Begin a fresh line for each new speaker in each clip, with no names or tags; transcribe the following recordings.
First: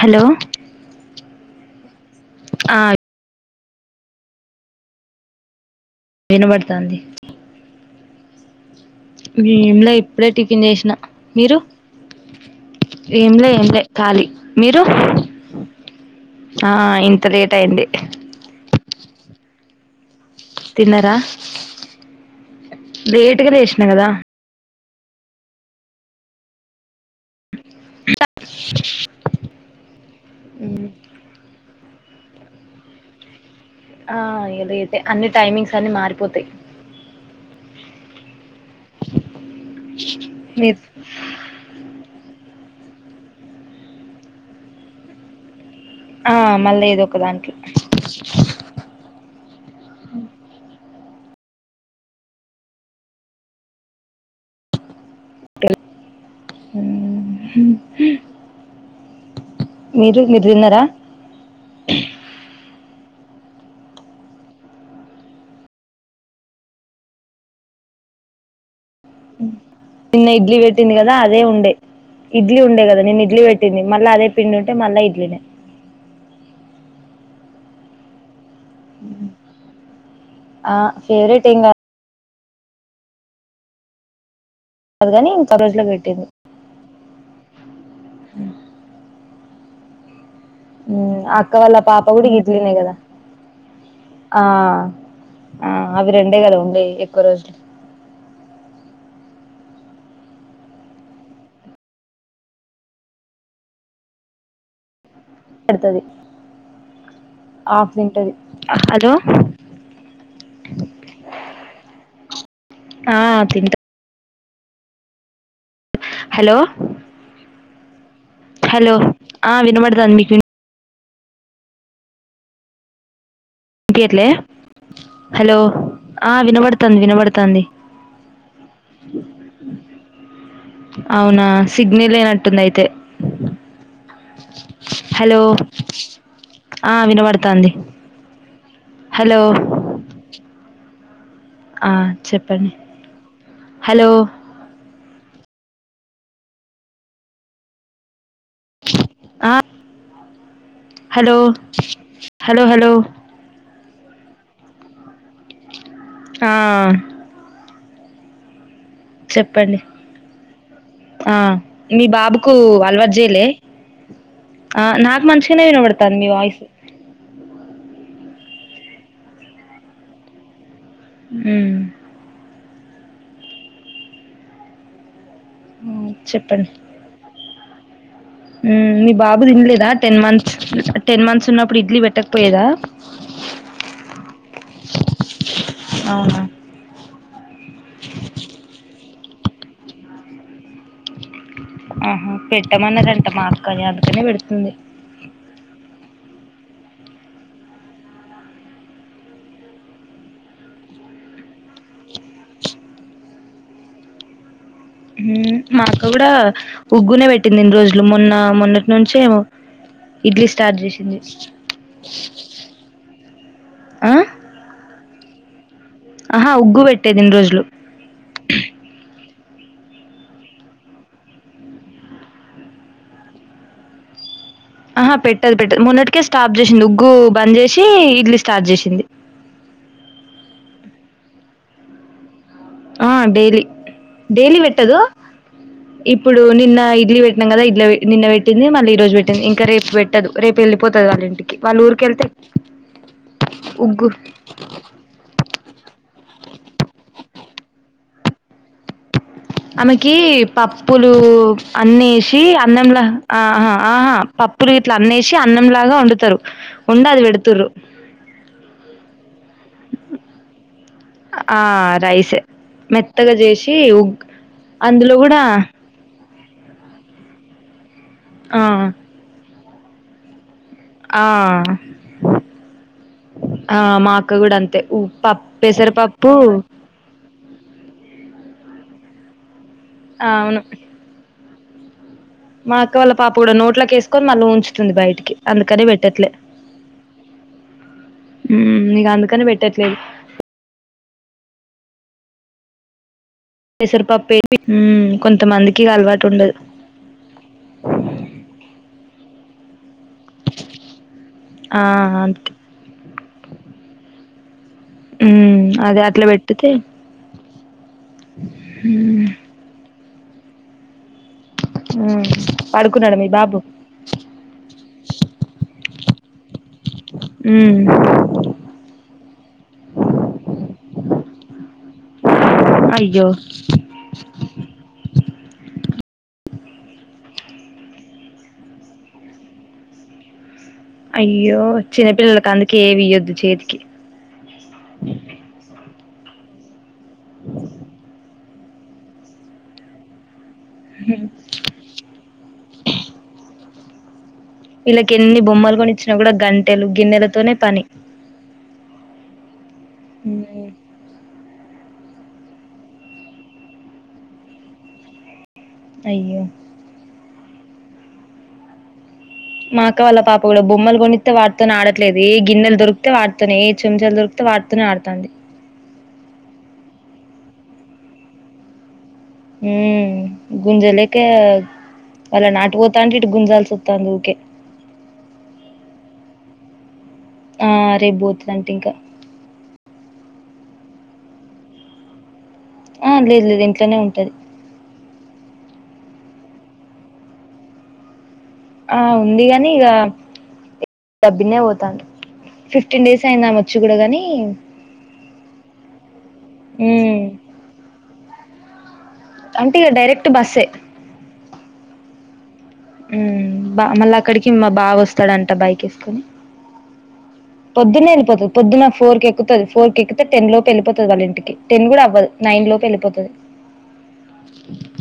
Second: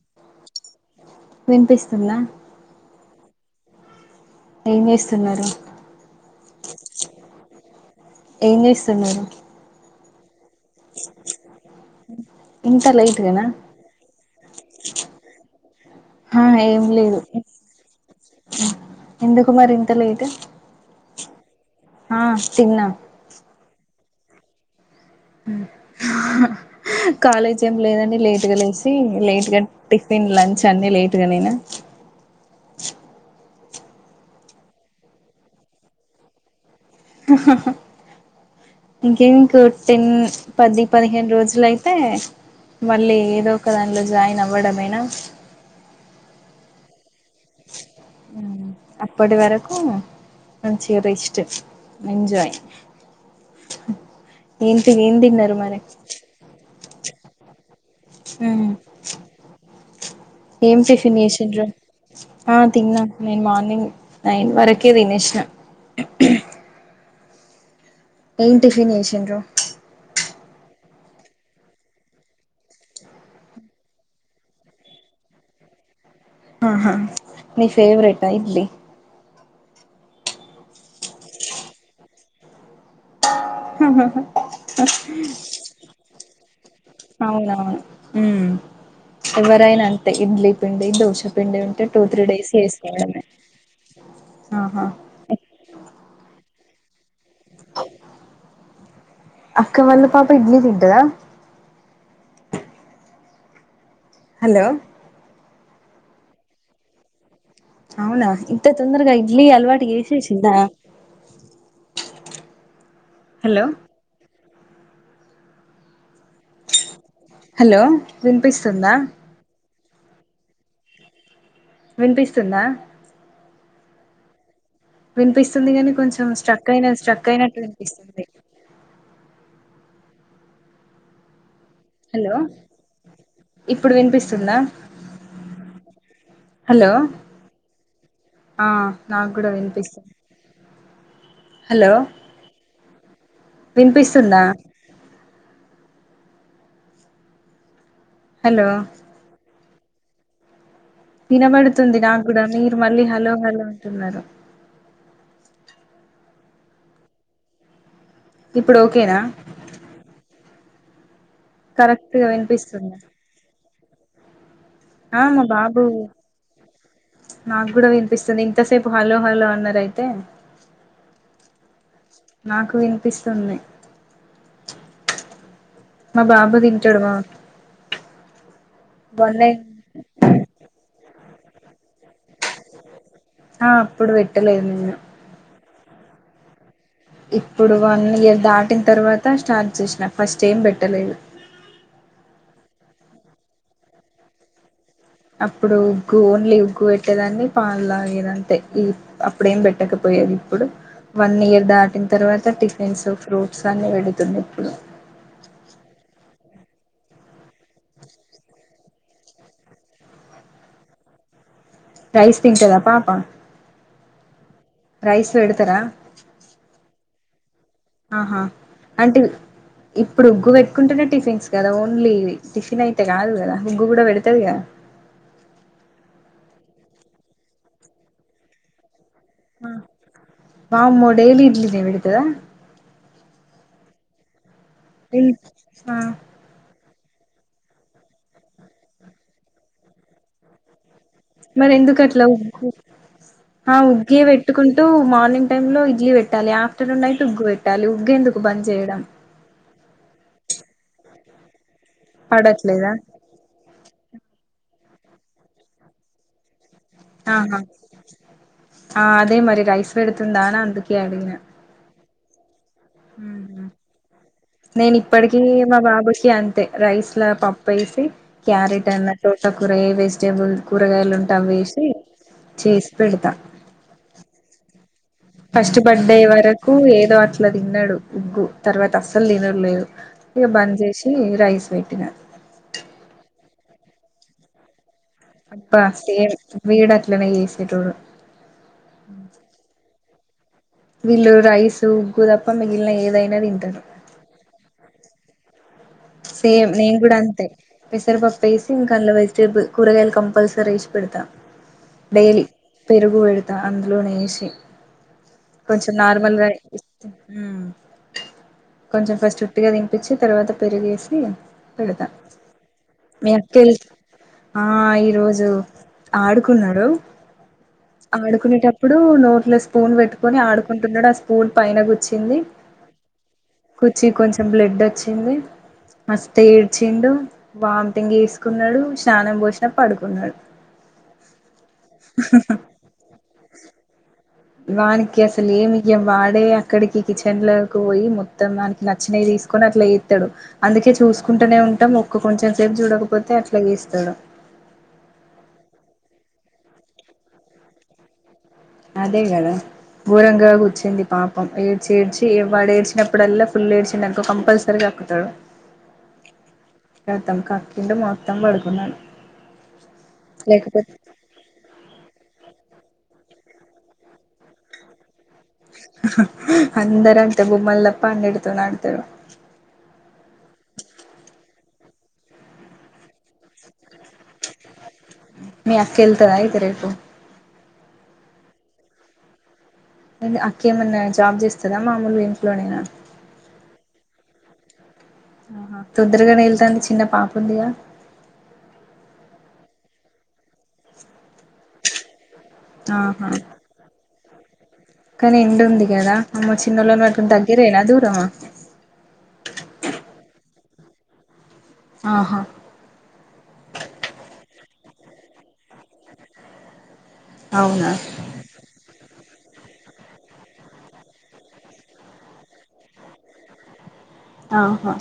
Hello
వినిపిస్తుందా?
ఆ ఇప్
ఏం చేస్తున్నరు?
వినబడతాంది
ఏ చేస్
ఏం లే ఇప్పుడే టి
ఇంత లేట్
ఏం
గనా
లే ఏం లే ఖాళీ. మీరు?
ఆ ఏం లేదు,
ఇంత లేట్ అయింది
ఎందుకు మరి ఇంత లేటు?
తిన్నరా?
ఆ తిన్నా
అంట గదా
ఆ కాలేజ్ ఏం లేదని లేట్గా లేసీ, లేట్గా టిఫిన్ లంచ్
ఉమ్.
అన్ని లేట్గా నేనా?
ఆ ఇగ రేపే అన్ని టైమింగ్స్ అన్ని మారిపోతయి
హ హ హ ఇంకే ఇంకో టెన్
మీరు
పది పదిహేను రోజులయితే మళ్ళీ ఏదో ఒక దానిలో జాయిన్ అవ్వడమేనా?
ఆ మళ్ళీ ఏదో ఒక దానికి.
అప్పటి వరకు చిగ రెస్ట్ ఎంజాయ్ ఏంటి ఏం తిన్నరు మరి?
హుమ్
ఉమ్
మీరు మీరు
ఏం
తిన్నారా
టిఫిన్ చేసింన్రు ఆహ్ తిన్నా. నేను మార్నింగ్ నైన్ వరకే తినేసిన. ఏం టిఫిన్ చేసింన్రు.
నిన్న ఇడ్లీ పెట్టింది కదా అదే ఉండే. ఇడ్లీ ఉండే కదా నిన్న ఇడ్లీ పెట్టింది మల్లా అదే పిండి ఉంటే మల్లా ఇడ్లీనే.
ఆహా మీ ఫేవరేటా ఇడ్లీ.
ఆహ్ ఫేవరెట్ ఏంకాదు.
హ హ హ.
కాదు కాని ఇంకా రోజులో పెట్టింది
అవునవును ఉమ్ ఎవరు. నేను అంతే ఇడ్లీ పిండి
మ్మ్ అక్క
దోశపిండి
వాళ్ళ
ఉంటే టూ త్రీ డేస్ లో వేసుకోవాలి మేం.
ఆహ్ ఆహ్ అవి రెండే కదా ఉండేవి.
అక్క వాళ్ళ పాప ఇడ్లీ తింటదా. హలో.
పడతాది.
అవునా ఇంత తొందరగా ఇడ్లీ అలవాటు చేసేసిందా.
ఆహ్
హలో
తింట. హలో
హలో వినిపిస్తుందా
హలో ఆహ్ వినబడు ర మితిన్
వినిపిస్తుందా.
వినిపియ్యట్లె. హలో
వినిపిస్తుంది కాని కొంచెం
ఆహ్
స్ట్రక్ అయిన
వినబడుతుంది
స్ట్రక్ అయినట్టు
వినబడుతుంది.
వినిపిస్తుంది
అవునా. సిగ్నల్
హలో
లేనట్టుంది అయితే
ఇప్పుడు వినిపిస్తుందా
హలో. ఆహ్ వినబడతాంది.
ఆహ్ నాకు
హలో
కూడా వినిపిస్తాంది.
ఆహ్ చెప్పండి. హలో
వినిపిస్తుందా. హలో.
ఆ హలో
వినబడుతుంది నాకు కూడా మీరు మళ్ళీ హలో హలో అంటున్నారు.
ఆహ్.
ఇప్పుడు ఓకేనా.
ఆహ్ మీ
కరెక్ట్ గా
బాబుకు
వినిపిస్తుందా
అలవాటు చేయలే. ఆహ్
ఆ
నాకు
మా
మంచిగానే
బాబు
వినబడుతుంది మీ వాయిసు.
నాకు కూడా వినిపిస్తుంది ఇంతసేపు హలో హలో అన్నారు అయితే.
ఉమ్.
నాకు వినిపిస్తుంది. మా బాబు
చెప్పండి
తింటాడు బాగా.
మీ బాబు తినలేదా టెన్ మంత్స్ టెన్ మంత్స్ ఉన్నప్పుడు ఇడ్లీ పెట్టకపోయేదా.
ఆహ్ అప్పుడు పెట్టలేదు నేను.
అవునా.
ఇప్పుడు వన్ ఇయర్ దాటిన తర్వాత స్టార్ట్ చేసిన ఫస్ట్ ఏం పెట్టలేదు.
ఆహా పెట్టమన్నదంట మా అక్కా అందుకనే పెడుతుంది.
అప్పుడు ఉగ్గు ఓన్లీ ఉగ్గు పెట్టేదాన్ని పాలులాగేదంతే ఈ అప్పుడేం పెట్టకపోయేది. ఇప్పుడు వన్ ఇయర్ దాటిన తర్వాత టిఫిన్స్ ఫ్రూట్స్ అన్ని పెడుతుంది ఇప్పుడు.
ఉమ్ మా అక్క కూడా ఉగ్గునే పెట్టింది ఇన్ని రోజులు మొన్న మొన్నటి నుంచేమో. ఇడ్లీ స్టార్ట్ చేసింది
రైస్ తింటదా పా పా
ఆ
రైస్ పెడతరా
ఆహా ఉగ్గు పెట్టేదిన్నిరోజులు
ఆహా అంటే ఇప్పుడు ఉగ్గు పెట్టుకుంటేనే టిఫిన్స్ కదా ఓన్లీ టిఫిన్ అయితే కానదు కదా ఉగ్గు కూడా పెడతది కదా
ఆహా పెట్టదు పెట్టదు మొన్నటికే స్స్టాప్ చేసింది ఉగ్గు బంద్ చేసి ఇడ్లీ స్టార్ట్ చేసింది
వామ్మో డైలీ ఇడ్లీ నే పెడ్తదా
ఆ డైలీ డైలీ పెట్టదు
ఆ,
ఇప్పుడు నిన్న ఇడ్లి పెట్టం కదా ఇ నిన్న పెట్టి మళ్ళీ ఈ రోజు పెట్టిందింకా రేపు పెట్టదు వెళ్ళిపోతది వాళ్ళ ఇంటికి
మరి
వాళ్ళ
ఎందుకు అట్లా
ఊరికెళ్తే
ఉగ్గు ఆ
ఉగ్గు
ఉగ్గే పెట్టుకుంటూ మార్నింగ్ టైమ్ లో ఇడ్లీ పెట్టాలి ఆఫ్టర్నూన్ నైట్ ఉగ్గు పెట్టాల పెట్టాలి ఉగ్గేందుకు బంద్ చేయడం
ఆమెకి పప్పులు అన్నేసి
పడట్లేదా
అన్నంలా ఆా ఆహా పప్పులు ఇట్లా అన్నేసి అన్నంలాగా వండుతారు ఉండి అది
ఆహా
పెడుతుర్ర
ఆ అదే మరి రైస్ ఎడుతుందా అందుకే అడిగిన
ఆ రైసే మెత్తగా
ఉహు
చేసి ఉగ్
నేను
అందులో
ఇప్పటికి
కూడా
మా బాబుకి అంతే రైస్ ల పప్పు వేసి
ఆ
క్యారెట్ అన్న తో టకూరగాయ వెజిటేబుల్ కూరగాయలు
ఆ
ఉంటా వేసి చేసి పెడతా
గూడా అంతే ఉఊ
ఫస్ట్ బర్త్డే వరకు ఏదో అట్ ఇట్లా తిన్నడు ఉగ్గు తర్వాత అస్సలు తినట్లేదు
ఆ
ఇక
అవును
బంద్ చేసి రైస్ పెట్టిన
మా అక్క వాళ్ళ పాప కూడా నోట్లకేసుకొని మళ్ళీ ఉంచుంది బయట
అబ్బా సేమ్ వీడ అట్లనే చేసేటోడు
ఇగ అందుకనే పెట్టట్లేదు
విల్లు రైస్ ఉగ్గు తప్ప మగిలినా ఏదై
పెసరిపప్పే ఉ కొంతమందికి ఇగ అలవాటు ఉండదు
సేమ్ నేను కూడా అంతే పెసరపప్పు వేసి ఇంకా అందు వెజిటేబుల్ కూరగాయలు కంపల్సరీసి పెడతా
ఆ
డైలీ
అంతే
పెరుగు పెడతా అందులోనే వేసి
ఉమ్
కొంచెం
అదే అట్లా
నార్మల్ గా
పెట్టితే
కొంచెం
ఉమ్
ఫస్ట్ ఉట్టిగా దినిపచ్చి తర్వాత పెరుగేసి
మ్మ్
మీ అక్కలు ఆ ఈరోజు ఆడుకున్నాడు
ఉమ్
ఆడుకునేటప్పుడు నోట్లో స్పూన్ పెట్టుకొని ఆడు ంటున్నాడు ఆ స్పూన్ పైన కీచ్చింది
అయ్యో
కుచ్చి కొంచెం బ్లెడ్ వచ్చింది మస్త్ ఏడ్చిండు వామిటింగ్ చేసుకున్నాడు స్నానం పోషణ పడుకున్నాడు
అయ్యో చిన్నపిల్లలలకు అందుకే ఏవి ఇయ్యొద్దు చేతికి
వానికి అసలు ఏమి ఇయ్యం వాడే అక్కడికి కిచెన్ లోకి పోయి మొత్తం వానికి నచ్చినవి తీసుకొని అట్లా ఎస్తాడు అందుకే చూసుకుంటూనే ఉంటాం ఒక్క కొంచెం సేపు చూడకపోతే అట్లా చేస్తాడు
ఇల్ల కి ఎన్ని బొమ్మలు కొని ఇచ్చినా కూడా గంటెలు గిన్నెలతోనే పని
అదే కదా బూరంగా
ఉమ్
కుచింది పాపం ఏ చేడ్చి వాడ ఏడ్చినప్పుడల్లా ఫుల్ ఏడ్చిన్ డనుకో కంపల్సరీగా కక్కుతాడు
అయ్యో
కతం కక్కీడూ మొత్తం పడుకునాడు
మా అక్క వాళ్ళ పాప కూడా బొమ్మలు కొనితే వాటితో ఆడట్లేదు గిన్నెలు దొరికితే వాటీతోనే ఏ చెంచాలు దొరికితే వాటీతోనే ఆడుతాంది
అందర అంతే బొమ్మలతో తప్ప అన్నిడి తో ఆడతారు
హ్మ్ గుంజలేక అళ్ళ నాటు పోతా అంటె ఇటు గుంజాల్సీ వస్తాంది ఊకే
మీ అక్క వెళ్తాద అయితే రేపు
ఆ రేపు పోతుందంట ఇంకా
అక్క ఏమన్నా జాబ్ చేస్తారా మామూలుగా ఇంట్లోనే
ఆ లేదు లేదు ఇంట్లోనే ఉంటది
ఆ పొద్దుగాల్నే వెళ్తాంది చిన్న పాపుందిగా
ఆ ఉంది గాని ఇక పొద్దున్నే పోతాంది ఫిఫ్టీన్ డేస్
ఆహా
అయిందామే వచ్చి కూడా కాని
కానీ ఎండ ఉంది కదా అమ్మ చిన్నోళ్ళనీ పట్టుకుని దగ్గరేనా దూరమా
ఆంటీగా డైరెక్ట్ బస్ ఏ
ఆహా
బావా వస్తాడంట బైక్ వేసుకొని
అవునా
పొద్దున్న వెళ్ళిపోతుంది పొద్దున్న ఫోర్ కి ఎక్కుతది ఫోర్ కి ఎక్కితే టెన్ లోపూ వెళ్ళిపోతుంది వాళ్ళ ఇంటికి టెన్ కూడా అవ్వదు నైన్ లోపూ వెలిపోతది
ఆహా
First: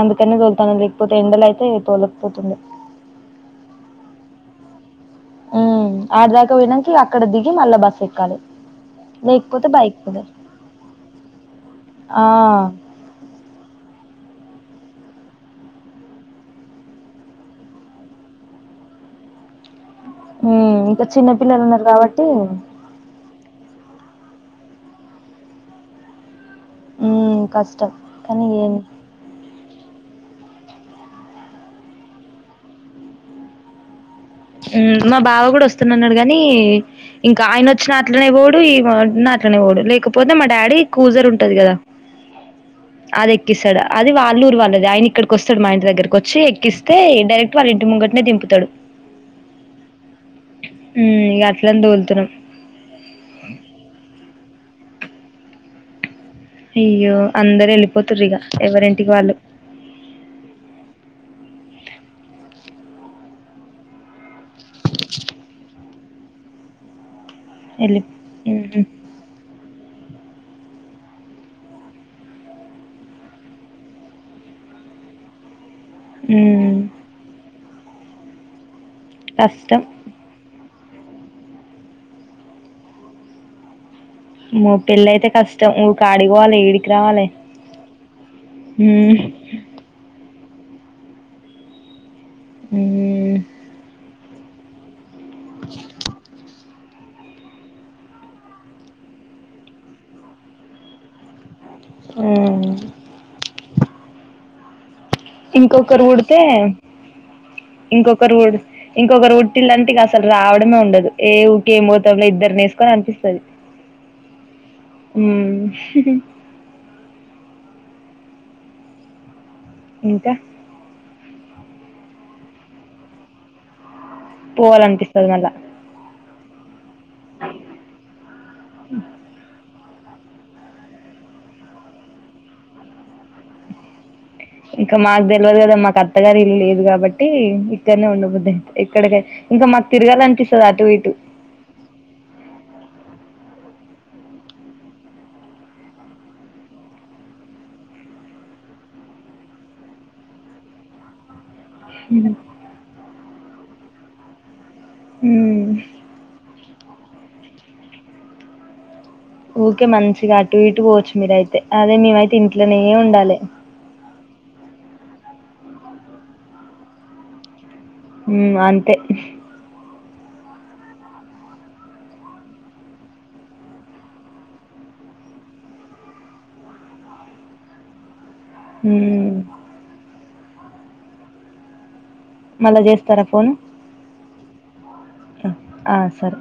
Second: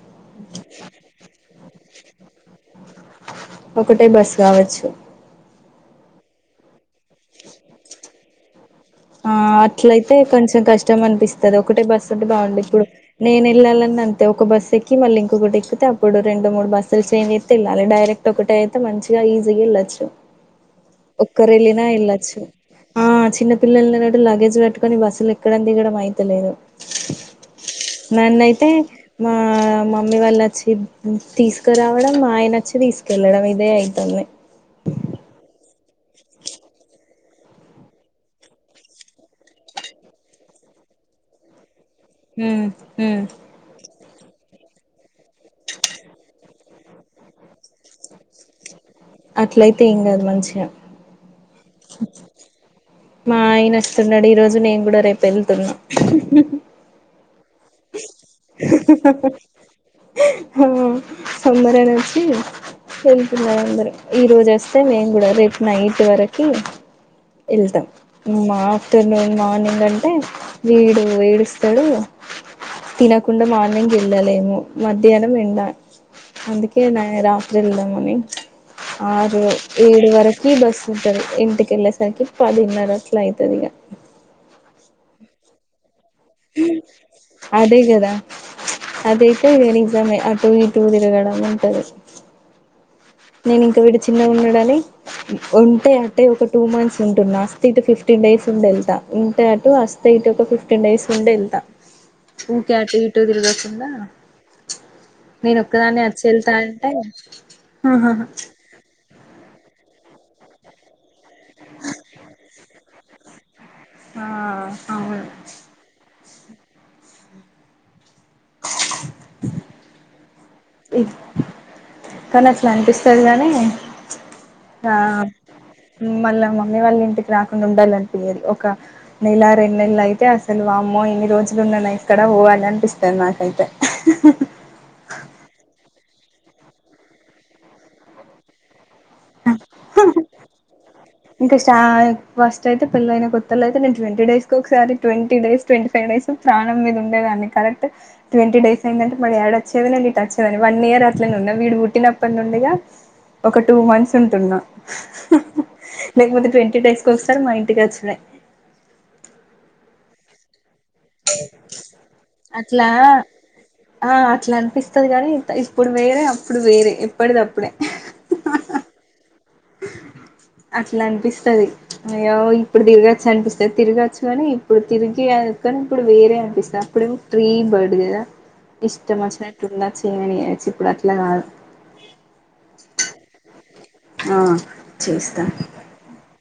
అందుకనే తోలుతాను లేకపోతే ఎండల అయితే తోలకపోతుండే
ఒకటే బస్ కావచ్చు
ఉమ్ ఆడదాకా పోయినాక అక్కడ దిగి మళ్ళా బస్ ఎక్కాలి
ఆ
లేకపోతే బైక్
అట్లయితే
మీద
కొంచెం కష్టం అనిపిస్తుంది ఒకటే బస్సు
ఆ
అంటే బాగుండు ఇప్పుడు నేను వెళ్ళాలన అంత ఒక బస్ ఎక్కి మళ ఇంకొకటి ఎక్కితే అప్పుడు రెండు మూడు బస్సుస్ ఎక్కి వెళలి డైరెక్ట్ ఒకటి అయితే మంచిగా ఈసీ గా ఎల్లోచు
ఉమ్ ఇంకా
ఒక్కరు
చిన్నపిల్లలు
ఏళ్ళిన
ఉన్నారు కాబట్టి
ఎల్లోచు పిల్లలని లగేజ్ పెట్టుకని బస్సులు ఎక్కడ దిగడం అయితలేదు
ఉమ్ కష్టం కానీ
నన్నయితే
ఏం
మా మమ్మీ వాళ్ళు వచ్చి తీసుకురావడం మా ఆయన వచ్చి తీసుకెళ్ళడం ఇదే అవుతుంది
మా బావ కూడా వస్తున్నాన్నాడు కాగాని ఇంకా ఆయన వచ్చిన అట్లనే పోవుడు అట్లనే పోవుడు లేకపోతే మా డాడీ కూజర్ ఉంటది కదా
హ్మ్ హ్మ్
అది ఎక్కిస్తాడు అది వాళ్ళూరు వాళ్ళది ఆయన ఇక్కడికి వస్తాడు మా ఇంటి దగ్గరకు వచ్చి ఎక్కిస్తే డైరెక్ట్ వాళ్ళ ఇంటి ముంగటినే దింపుతాడు
అట్లయితే ఏం కాదు మంచిగా
మ్మ్ ఇగ అట్లనే తోలుతున్నాం
మా ఆయన వస్తున్నాడు ఈ రోజు నేను కూడా రేపు వెళ్తున్నా
అయ్యో అందరు వెళ్ళిపోతురు ఇగ ఎవరింటికి వాళ్ళు
పండగకి వచ్చి వెళ్తున్నారు అందర ఈ రోజు వస్తే మేము కూడా రేపు నైట్ ఇటి వరకు వెళ్తాం
వెళ్ళి మ్మ్
ఆఫ్టర్నూన్ మార్నింగ్ అంటే వీడు ఏడుస్తాడు తినకుండ మార్నింగ్ వెళ్ళలేము మధ్యాహ్నం ఎండ
మ్మ్
అందుకే న రాత్రి వెళ్దామని ఆరూ
కష్టం
ఏడు వరకి బస్ ఉంటది ఇంటికి వెళ్ళేసరికి పదిన్నర అట్లా అయితది ఇగ
మా పెల్లి అయితే కష్టం ఆడికి పోవాలే
హ్
ఈడికి రావాలే
అదే కదా
మ్మ్
అదైతే నిజమే అటు ఇటు అటు ఇటు తిరగడం ఉంటది
మ్మ్
నేను ఇంకా వీడు చిన్నగా ఉన్నడని ఉంటే అంటే ఒక టూ మంత్స్ ఉంటున్నా అస్త ఇటు ఫిఫ్టీన్ డేస్ ఉండేళ్తా ఉంటే అటు అస్తే ఇటు ఒక ఫిఫ్టీన్ డేస్ ఉండేళ్తా
మ్మ్
ఉకే అటు ఇటు తిరగకుండా నేను ఒక్కదాన్ని
ఇంకొకరు
అచ్చి
పుడితే
ఏళ్తా అంటే ఆహాహా
ఇంకొకరు పుడు ఇంకొకరు పుట్టిల్లఅంటే ఇగ అసలు రావడమే ఉండదు ఏ ఊకేమి పోతావులే ఇద్దరునేసుకొని అనిపిస్తది
ఆ అవును
ఉమ్ ఇంకా
కానీ అట్ల అనిపిస్తది గాని
పోవాలీ అనిపిస్తది మల్ల
మళ్ళా మమ్మీ వాళ్ళిఇంటికి రాకుండా ఉండాలనిపియది ఒక నెల రెండు నెల్లు అయితే అయితే అసలు వామ్మో ఇన్ని రోజులు ఉన్ననా ఇక్కడ పోవాలీ అనిపిస్తది నాకైతే
ఇంకా మాకు తెల్వదు కదా మాకు అత్తగారు ఇల్లు లేదు కాబట్టి ఇక్కడనే ఉండబుద్ధి అయితది ఇక్కడికి ఇంకా మాకు తిరగాలనిపిస్తది అటు ఇటు
అసలైతే నేను ట్వంటీ డేస్ ఒకసారి twenty days twenty five days ప్రాణం మీద ఉండేదన్ని కరెక్ట్ ట్వంటీ డేస్ అయిందటే మా డాడీ వచ్చేది నేను ఎటాచ్చే దాన్ని వన్ ఇయర్ అట్లానే ఉన్న వీడు పుట్టినప్పటి నుండిగా ఒక టూ మంత్స్ ఉంటున్నా
ఉమ్
లేకపోతే ట్వంటీ డేస్ ఒకసారి మా ఇంటికి వచ్చుడే
ఊకే మంచిగా అటు ఇటు పోవచ్చుమీరయితే అదే మేమయితే ఇంట్లోనే
అట్లా
ఉండాలే
ఆ అట్లా అనిపిస్తది కానీ ఇప్పుడు వేరే అప్పుడు వేరే ఎప్పటిది అప్పుడే
ఉమ్ అంతే
అట్లా అనిపిస్తది అయ్యో ఇప్పుడు తిరగచ్చు అనిపిస్తది తిరగచ్చు కానీ ఇప్పుడు తిరిగి ఎందుకని ఇప్పుడు వేరే అనిపిస్తాది అప్పుడేమో ఫ్రీ బర్డ్ కదా ఇష్టం
ఉమ్
వచ్చినట్టు ఉండొచ్చు ఏమైనా చేయొచ్చు ఇప్పుడు అట్లా కాదు
మళ్ళా చేస్తారా ఫోను ఆ సరే